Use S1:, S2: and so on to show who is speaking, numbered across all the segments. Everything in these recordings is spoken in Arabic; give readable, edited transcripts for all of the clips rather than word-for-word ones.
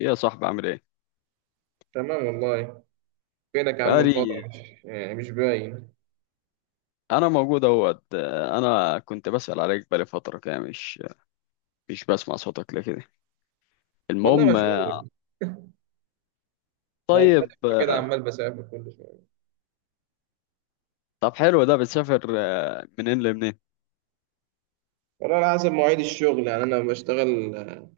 S1: إيه يا صاحبي، عامل ايه؟
S2: تمام والله. فينك يا عم من فترة؟
S1: بقالي.
S2: مش باين.
S1: انا موجود اهوت، انا كنت بسأل عليك بقالي فترة كده، مش بسمع صوتك ليه كده.
S2: والله
S1: المهم.
S2: مشغول. بل بل
S1: طيب
S2: كده
S1: آه،
S2: عمال بسافر كل شوية.
S1: طب حلو ده، بتسافر منين لمنين؟
S2: والله على حسب مواعيد الشغل. يعني أنا بشتغل،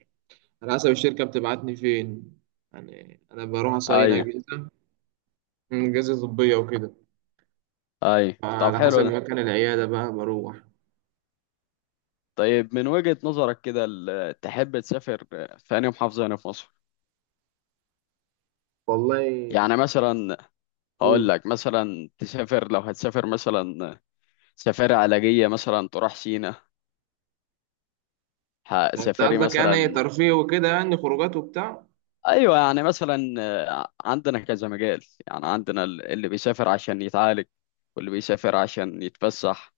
S2: على حسب الشركة بتبعتني فين. يعني أنا بروح أصين
S1: ايوه،
S2: أجهزة. أجهزة طبية وكده.
S1: ايوه. طب
S2: على
S1: حلو
S2: حسب
S1: ده.
S2: مكان العيادة بقى بروح.
S1: طيب من وجهة نظرك كده، تحب تسافر في أي محافظة هنا في مصر؟
S2: والله
S1: يعني
S2: أحسن
S1: مثلا، هقول
S2: أقول.
S1: لك مثلا تسافر، لو هتسافر مثلا سفاري علاجية، مثلا تروح سينا،
S2: يعني أنت
S1: سفاري
S2: قصدك يعني
S1: مثلا.
S2: ترفيه وكده، يعني خروجات وبتاع؟
S1: ايوه، يعني مثلا عندنا كذا مجال. يعني عندنا اللي بيسافر عشان يتعالج، واللي بيسافر عشان يتفسح،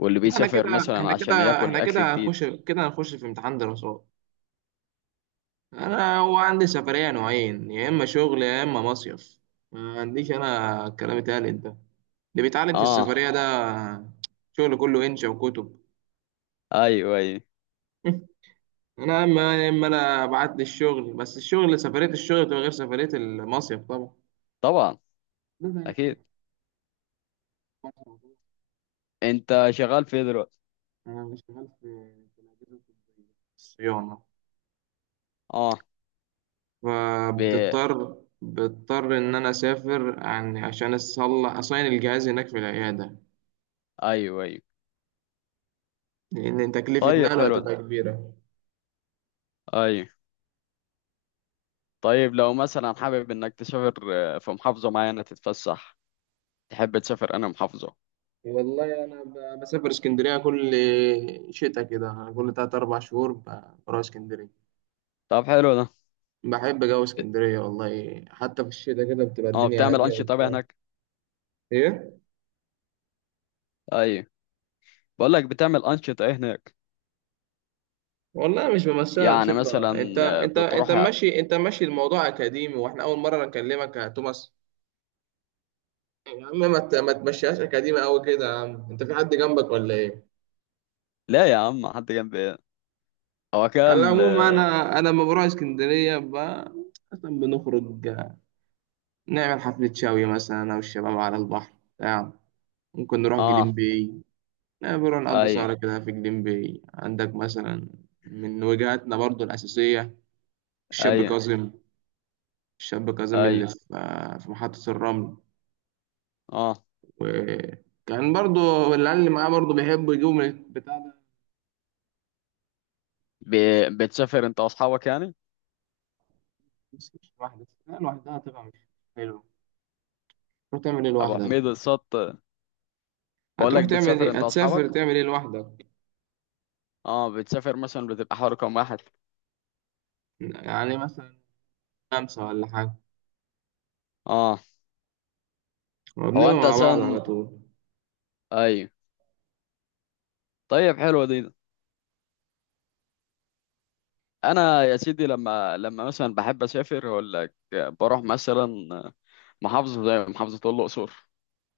S1: واللي
S2: لا،
S1: بيسافر مثلا
S2: احنا
S1: عشان
S2: كده
S1: ياكل
S2: احنا
S1: اكل
S2: كده
S1: جديد.
S2: هنخش في امتحان دراسات. انا هو عندي سفرية نوعين، يا اما شغل يا اما مصيف. ما عنديش انا الكلام اتقال ده اللي بيتعلم في
S1: اه،
S2: السفرية ده، شغل كله انشا وكتب.
S1: ايوه، ايوه.
S2: انا اما اما انا ابعت لي الشغل، بس الشغل، سفرية الشغل بتبقى غير سفرية المصيف طبعا.
S1: طبعا.
S2: ده
S1: اكيد.
S2: يعني،
S1: انت شغال في إيه دلوقتي؟
S2: انا شغال في الاجهزة الطبية، الصيانة.
S1: اه. ب...
S2: فبتضطر، بضطر ان انا اسافر عن عشان اصلح اصين الجهاز هناك في العيادة،
S1: ايوه، ايوه.
S2: لان تكلفة
S1: طيب،
S2: نقله
S1: حلو ده.
S2: هتبقى كبيرة.
S1: ايوه. طيب لو مثلا حابب انك تسافر في محافظة معينة تتفسح، تحب تسافر انا محافظة.
S2: والله انا بسافر اسكندريه كل شتاء كده. انا كل تلات اربع شهور بروح اسكندريه.
S1: طب حلو ده.
S2: بحب جو
S1: بت-
S2: اسكندريه والله، حتى في الشتاء كده بتبقى
S1: اه،
S2: الدنيا
S1: بتعمل
S2: هاديه
S1: انشطة بقى
S2: وبتاع.
S1: هناك؟
S2: ايه؟
S1: ايوه. بقول لك، بتعمل انشطة ايه هناك؟
S2: والله مش بمثلها
S1: يعني
S2: انشطه.
S1: مثلا بتروح.
S2: انت ماشي الموضوع اكاديمي، واحنا اول مره نكلمك يا توماس. يا عم ما تمشيهاش اكاديمي قوي كده يا عم. انت في حد جنبك ولا ايه؟
S1: لا يا عم، حد جنب ايه؟ هو كده
S2: على العموم، انا لما بروح اسكندريه مثلا بنخرج نعمل حفله شاوي مثلا، انا والشباب على البحر بتاع ممكن نروح جليم
S1: اه.
S2: باي. لا، بنروح
S1: آه،
S2: نقضي سهرة
S1: اي،
S2: كده في جليم باي عندك مثلا. من وجهاتنا برضو الأساسية الشاب
S1: اي،
S2: كاظم، الشاب كاظم
S1: اي.
S2: اللي في في محطة الرمل.
S1: اه.
S2: وكان برضو العيال اللي معاه برضو بيحبوا يجيبوا من البتاع ده.
S1: ب... بتسافر انت واصحابك يعني؟
S2: بس مش لوحدك، لا لوحدها هتبقى مش حلو. تروح تعمل ايه
S1: ابو
S2: لوحدك؟
S1: حميد السط. بقول
S2: هتروح
S1: لك،
S2: تعمل
S1: بتسافر
S2: ايه؟
S1: انت
S2: هتسافر
S1: واصحابك؟
S2: تعمل ايه لوحدك؟
S1: اه، بتسافر مثلا بتبقى حوالي كام واحد؟
S2: يعني مثلا خمسة ولا حاجة،
S1: اه. هو
S2: وبنبقى
S1: انت
S2: مع بعض
S1: اساسا.
S2: على طول.
S1: اي. طيب، حلوه دي. انا يا سيدي، لما مثلا بحب اسافر، اقول لك بروح مثلا محافظه زي محافظه الاقصر.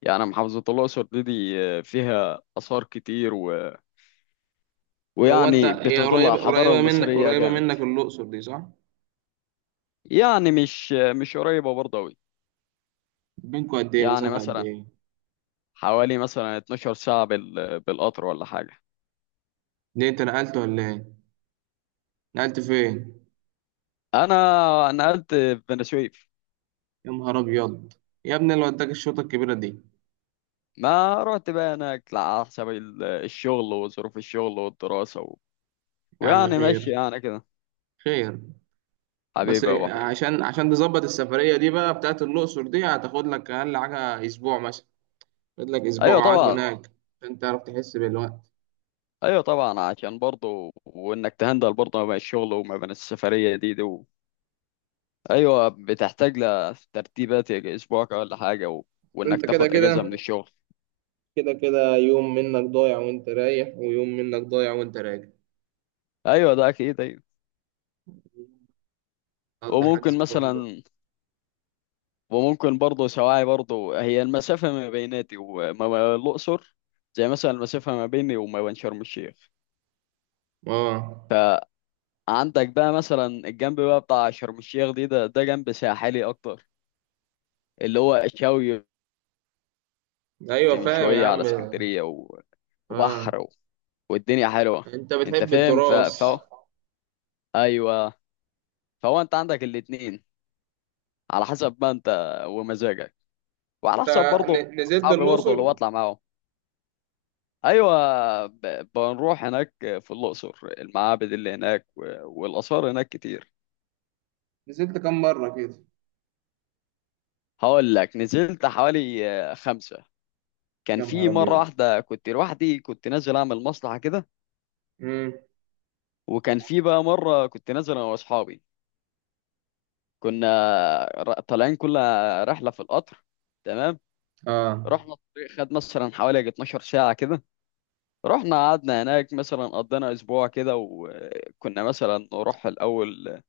S1: يعني محافظه الاقصر دي فيها اثار كتير،
S2: هو انت،
S1: ويعني
S2: هي
S1: بتدل على
S2: قريبة،
S1: الحضارة
S2: قريبة منك
S1: المصرية
S2: قريبة
S1: جامد.
S2: منك الأقصر دي صح؟
S1: يعني مش قريبة برضه أوي.
S2: بينكوا قد ايه؟
S1: يعني
S2: مسافة قد
S1: مثلا،
S2: ايه؟
S1: حوالي مثلا 12 ساعة بالقطر ولا حاجة.
S2: ليه انت نقلت ولا ايه؟ نقلت فين؟
S1: أنا نقلت في بني سويف.
S2: يا نهار ابيض، يا ابني اللي وداك الشوطة الكبيرة دي.
S1: ما رحت بقى هناك لا، على حسب الشغل وظروف الشغل والدراسة. و...
S2: يا عم
S1: ويعني ماشي
S2: خير
S1: يعني كده.
S2: خير. بس
S1: حبيبي يا أبو حميد.
S2: عشان تظبط السفرية دي بقى بتاعت الأقصر دي، هتاخد لك أقل حاجة أسبوع مثلا. خد لك أسبوع
S1: أيوة
S2: قعد
S1: طبعا.
S2: هناك عشان تعرف تحس بالوقت.
S1: أيوة طبعا، عشان برضه وإنك تهندل برضه ما بين الشغل وما بين السفرية دي. ايوه، بتحتاج لترتيبات، يعني اسبوع ولا حاجه. و... وانك
S2: انت كده
S1: تاخد اجازه
S2: كده،
S1: من الشغل.
S2: كده كده يوم منك ضايع وانت رايح، ويوم منك ضايع وانت راجع.
S1: ايوه، ده اكيد، ايوه.
S2: تقضي حجز
S1: وممكن
S2: فندق.
S1: مثلا، وممكن برضه سواعي برضه، هي المسافه ما بيناتي وما الاقصر زي مثلا المسافه ما بيني وما بين شرم الشيخ.
S2: اه.
S1: فعندك بقى مثلا الجنب بقى بتاع شرم الشيخ دي، ده جنب ساحلي اكتر، اللي هو الشاوي. قلت
S2: ايوه
S1: من
S2: فاهم يا
S1: شويه على
S2: عم.
S1: اسكندريه، و...
S2: اه،
S1: وبحر، و... والدنيا حلوه.
S2: انت
S1: انت
S2: بتحب
S1: فاهم. ف...
S2: التراث؟
S1: ف... ايوه. فهو انت عندك الاتنين، على حسب ما انت، ومزاجك، وعلى
S2: انت
S1: حسب برضه
S2: نزلت
S1: اصحابي برضه اللي
S2: الأقصر؟
S1: بطلع معاهم. ايوه، بنروح هناك في الاقصر، المعابد اللي هناك والاثار هناك كتير.
S2: نزلت كام مرة كده؟
S1: هقول لك، نزلت حوالي خمسه. كان
S2: يا نهار
S1: في مره
S2: ابيض.
S1: واحده كنت لوحدي، كنت نازل اعمل مصلحه كده.
S2: امم
S1: وكان في بقى مره كنت نازل انا واصحابي، كنا طالعين كل رحله في القطر. تمام.
S2: اه،
S1: رحنا الطريق خد مثلا حوالي يجي 12 ساعه كده. رحنا قعدنا هناك مثلا قضينا اسبوع كده، وكنا مثلا نروح الاول،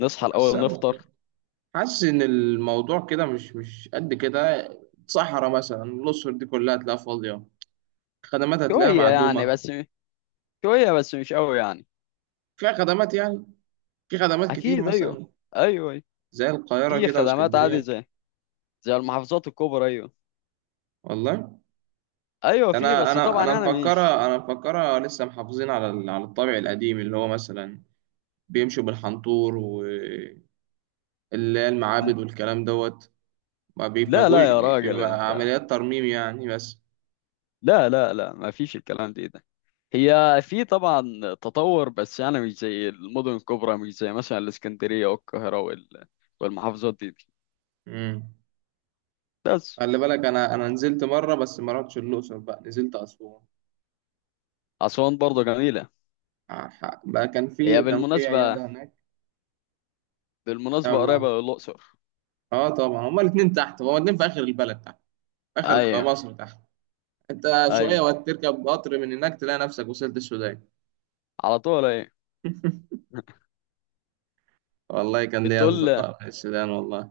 S1: نصحى
S2: بس
S1: الاول
S2: انا والله
S1: نفطر.
S2: حاسس ان الموضوع كده مش قد كده. صحراء مثلا، الأقصر دي كلها هتلاقيها فاضية، خدمات هتلاقيها
S1: شويه يعني
S2: معدومة.
S1: بس، شويه بس مش قوي يعني.
S2: فيها خدمات يعني؟ في خدمات كتير
S1: اكيد، ايوه.
S2: مثلا
S1: ايوه، أيوة.
S2: زي القاهرة
S1: في
S2: كده
S1: خدمات عادي
S2: واسكندرية.
S1: زي زي المحافظات الكبرى، ايوه.
S2: والله
S1: ايوه
S2: ده
S1: في،
S2: انا
S1: بس
S2: انا
S1: طبعا
S2: انا
S1: انا
S2: مفكرة،
S1: مش.
S2: انا مفكرة لسه محافظين على على الطابع القديم اللي هو مثلا بيمشوا بالحنطور، واللي هي المعابد والكلام دوت. ما بيبقى،
S1: لا لا يا راجل
S2: بيبقى
S1: انت،
S2: عمليات ترميم يعني بس.
S1: لا لا لا ما فيش الكلام دي ده. هي في طبعا تطور، بس انا مش زي المدن الكبرى، مش زي مثلا الاسكندريه والقاهره والمحافظات دي.
S2: امم
S1: بس.
S2: خلي بالك انا نزلت مره، بس ما رحتش الاقصر، بقى نزلت اسوان.
S1: اسوان برضه جميله.
S2: بقى
S1: هي
S2: كان في
S1: بالمناسبة،
S2: عياده هناك.
S1: بالمناسبة قريبة
S2: يلا.
S1: للأقصر.
S2: اه طبعا، هما الاثنين تحت، هما الاثنين في اخر البلد تحت، في اخر
S1: أيوة.
S2: مصر تحت. انت شويه
S1: أيوة،
S2: وهتركب قطر من هناك تلاقي نفسك وصلت السودان.
S1: على طول أيوة.
S2: والله كان ليا
S1: بتقول
S2: اصدقاء في السودان. والله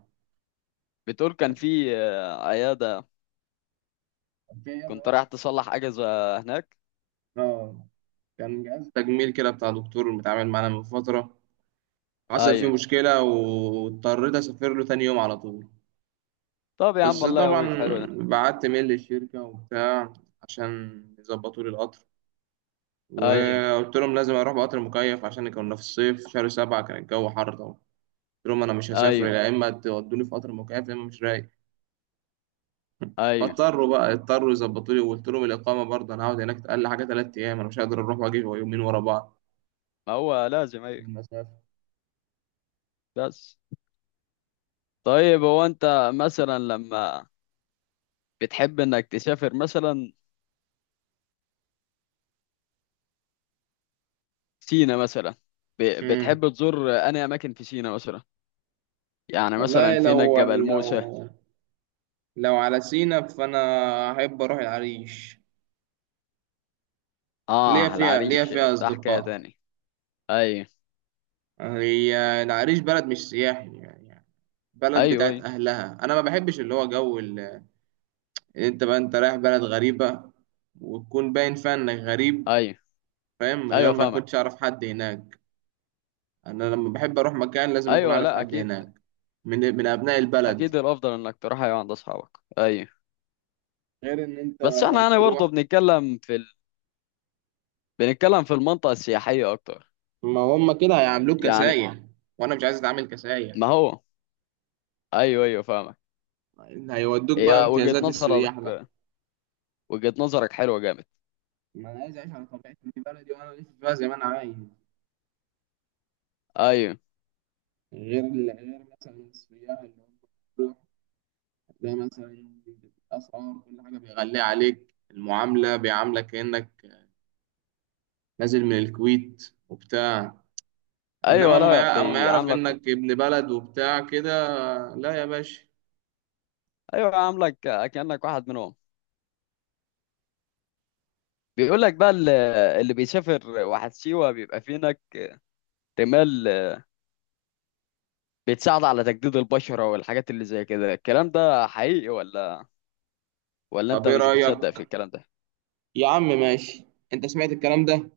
S1: بتقول كان في عيادة.
S2: كان في عيادة
S1: كنت
S2: واقفة.
S1: رايح تصلح أجهزة هناك.
S2: اه. كان جهاز تجميل كده بتاع دكتور متعامل معانا من فتره، حصل فيه
S1: أيوة.
S2: مشكله واضطريت اسافر له تاني يوم على طول.
S1: طب يا عم
S2: بس
S1: الله
S2: طبعا
S1: يقويك، حلو ده.
S2: بعت ميل للشركة وبتاع عشان يظبطوا لي القطر،
S1: أيوة.
S2: وقلت لهم لازم اروح بقطر مكيف، عشان كنا في الصيف، شهر 7 كان الجو حر طبعا. قلت لهم انا مش هسافر،
S1: أيوة.
S2: يا اما تودوني في قطر مكيف يا اما مش رايق.
S1: أيوة،
S2: فاضطروا بقى، اضطروا يظبطوا لي. وقلت لهم الاقامة برضه، انا هقعد هناك اقل حاجة 3 ايام، انا مش هقدر اروح واجي يومين ورا بعض
S1: ما هو لازم،
S2: من
S1: أيوة.
S2: المسافة.
S1: بس. طيب هو أنت مثلا لما بتحب إنك تسافر مثلا سينا مثلا،
S2: امم.
S1: بتحب تزور أنهي أماكن في سينا مثلا؟ يعني
S2: والله
S1: مثلا، فين جبل موسى؟
S2: لو على سينا فانا احب اروح العريش. ليا
S1: آه،
S2: فيها،
S1: العريش ده حكاية
S2: اصدقاء.
S1: تاني. أيوة.
S2: هي العريش بلد مش سياحي يعني، يعني بلد
S1: ايوه،
S2: بتاعت
S1: ايوه.
S2: أهلها. أنا ما بحبش اللي هو جو أنت بقى أنت رايح بلد غريبة، وتكون باين فيها إنك غريب.
S1: ايوه،
S2: فاهم؟ من غير
S1: ايوه
S2: ما
S1: فاهمك.
S2: كنتش أعرف حد هناك. أنا لما بحب أروح مكان لازم أكون
S1: ايوه،
S2: عارف
S1: لا
S2: حد
S1: اكيد.
S2: هناك، من أبناء
S1: اكيد
S2: البلد.
S1: الافضل انك تروح، ايوه، عند اصحابك، ايوه.
S2: غير إن أنت
S1: بس احنا يعني
S2: تروح،
S1: برضه بنتكلم في بنتكلم في المنطقه السياحيه اكتر
S2: ما هم كده هيعاملوك
S1: يعني.
S2: كسايح، وأنا مش عايز أتعامل كسايح.
S1: ما هو. ايوه، ايوه فاهمك.
S2: هيودوك بقى
S1: هي وجهه
S2: امتيازات السياح بقى.
S1: نظرك، وجهه نظرك حلوه جامد.
S2: ما أنا عايز أعيش على طبيعتي في بلدي، وأنا أعيش فيها زي ما أنا عايز.
S1: ايوه،
S2: غير غير مثلا السياح اللي هم بيروح ده مثلا، الأسعار كل حاجة بيغلي عليك، المعاملة بيعاملك كأنك نازل من الكويت وبتاع. إنما
S1: ايوه،
S2: أما
S1: لا
S2: أما يعرف
S1: بيعاملك.
S2: إنك ابن بلد وبتاع كده، لا يا باشا.
S1: ايوه، عاملك كانك واحد منهم. بيقول لك بقى اللي بيسافر واحد سيوه بيبقى في هناك رمال بتساعد على تجديد البشره والحاجات اللي زي كده. الكلام ده حقيقي، ولا
S2: طب
S1: انت
S2: إيه
S1: مش بتصدق في
S2: رأيك؟
S1: الكلام ده؟
S2: يا عم ماشي. أنت سمعت الكلام ده؟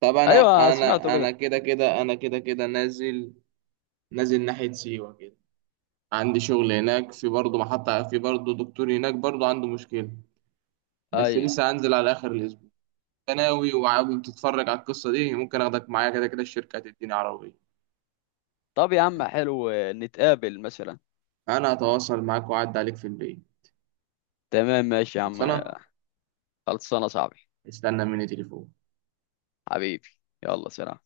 S2: طب أنا،
S1: ايوه، سمعته
S2: أنا أنا
S1: كده.
S2: كده كده أنا كده كده نازل، نازل ناحية سيوة كده. عندي شغل هناك، في برضه محطة، في برضه دكتور هناك برضه عنده مشكلة. بس
S1: ايوه،
S2: لسه هنزل على آخر الأسبوع. ثانوي وعاوز تتفرج على القصة دي، ممكن اخدك معايا. كده كده الشركة هتديني عربية.
S1: طب يا عم حلو، نتقابل مثلا.
S2: انا هتواصل معاك، واعد عليك في البيت.
S1: تمام، ماشي يا عم.
S2: خلصانة.
S1: خلصانه صاحبي.
S2: استنى مني تليفون.
S1: حبيبي. يلا، سلام.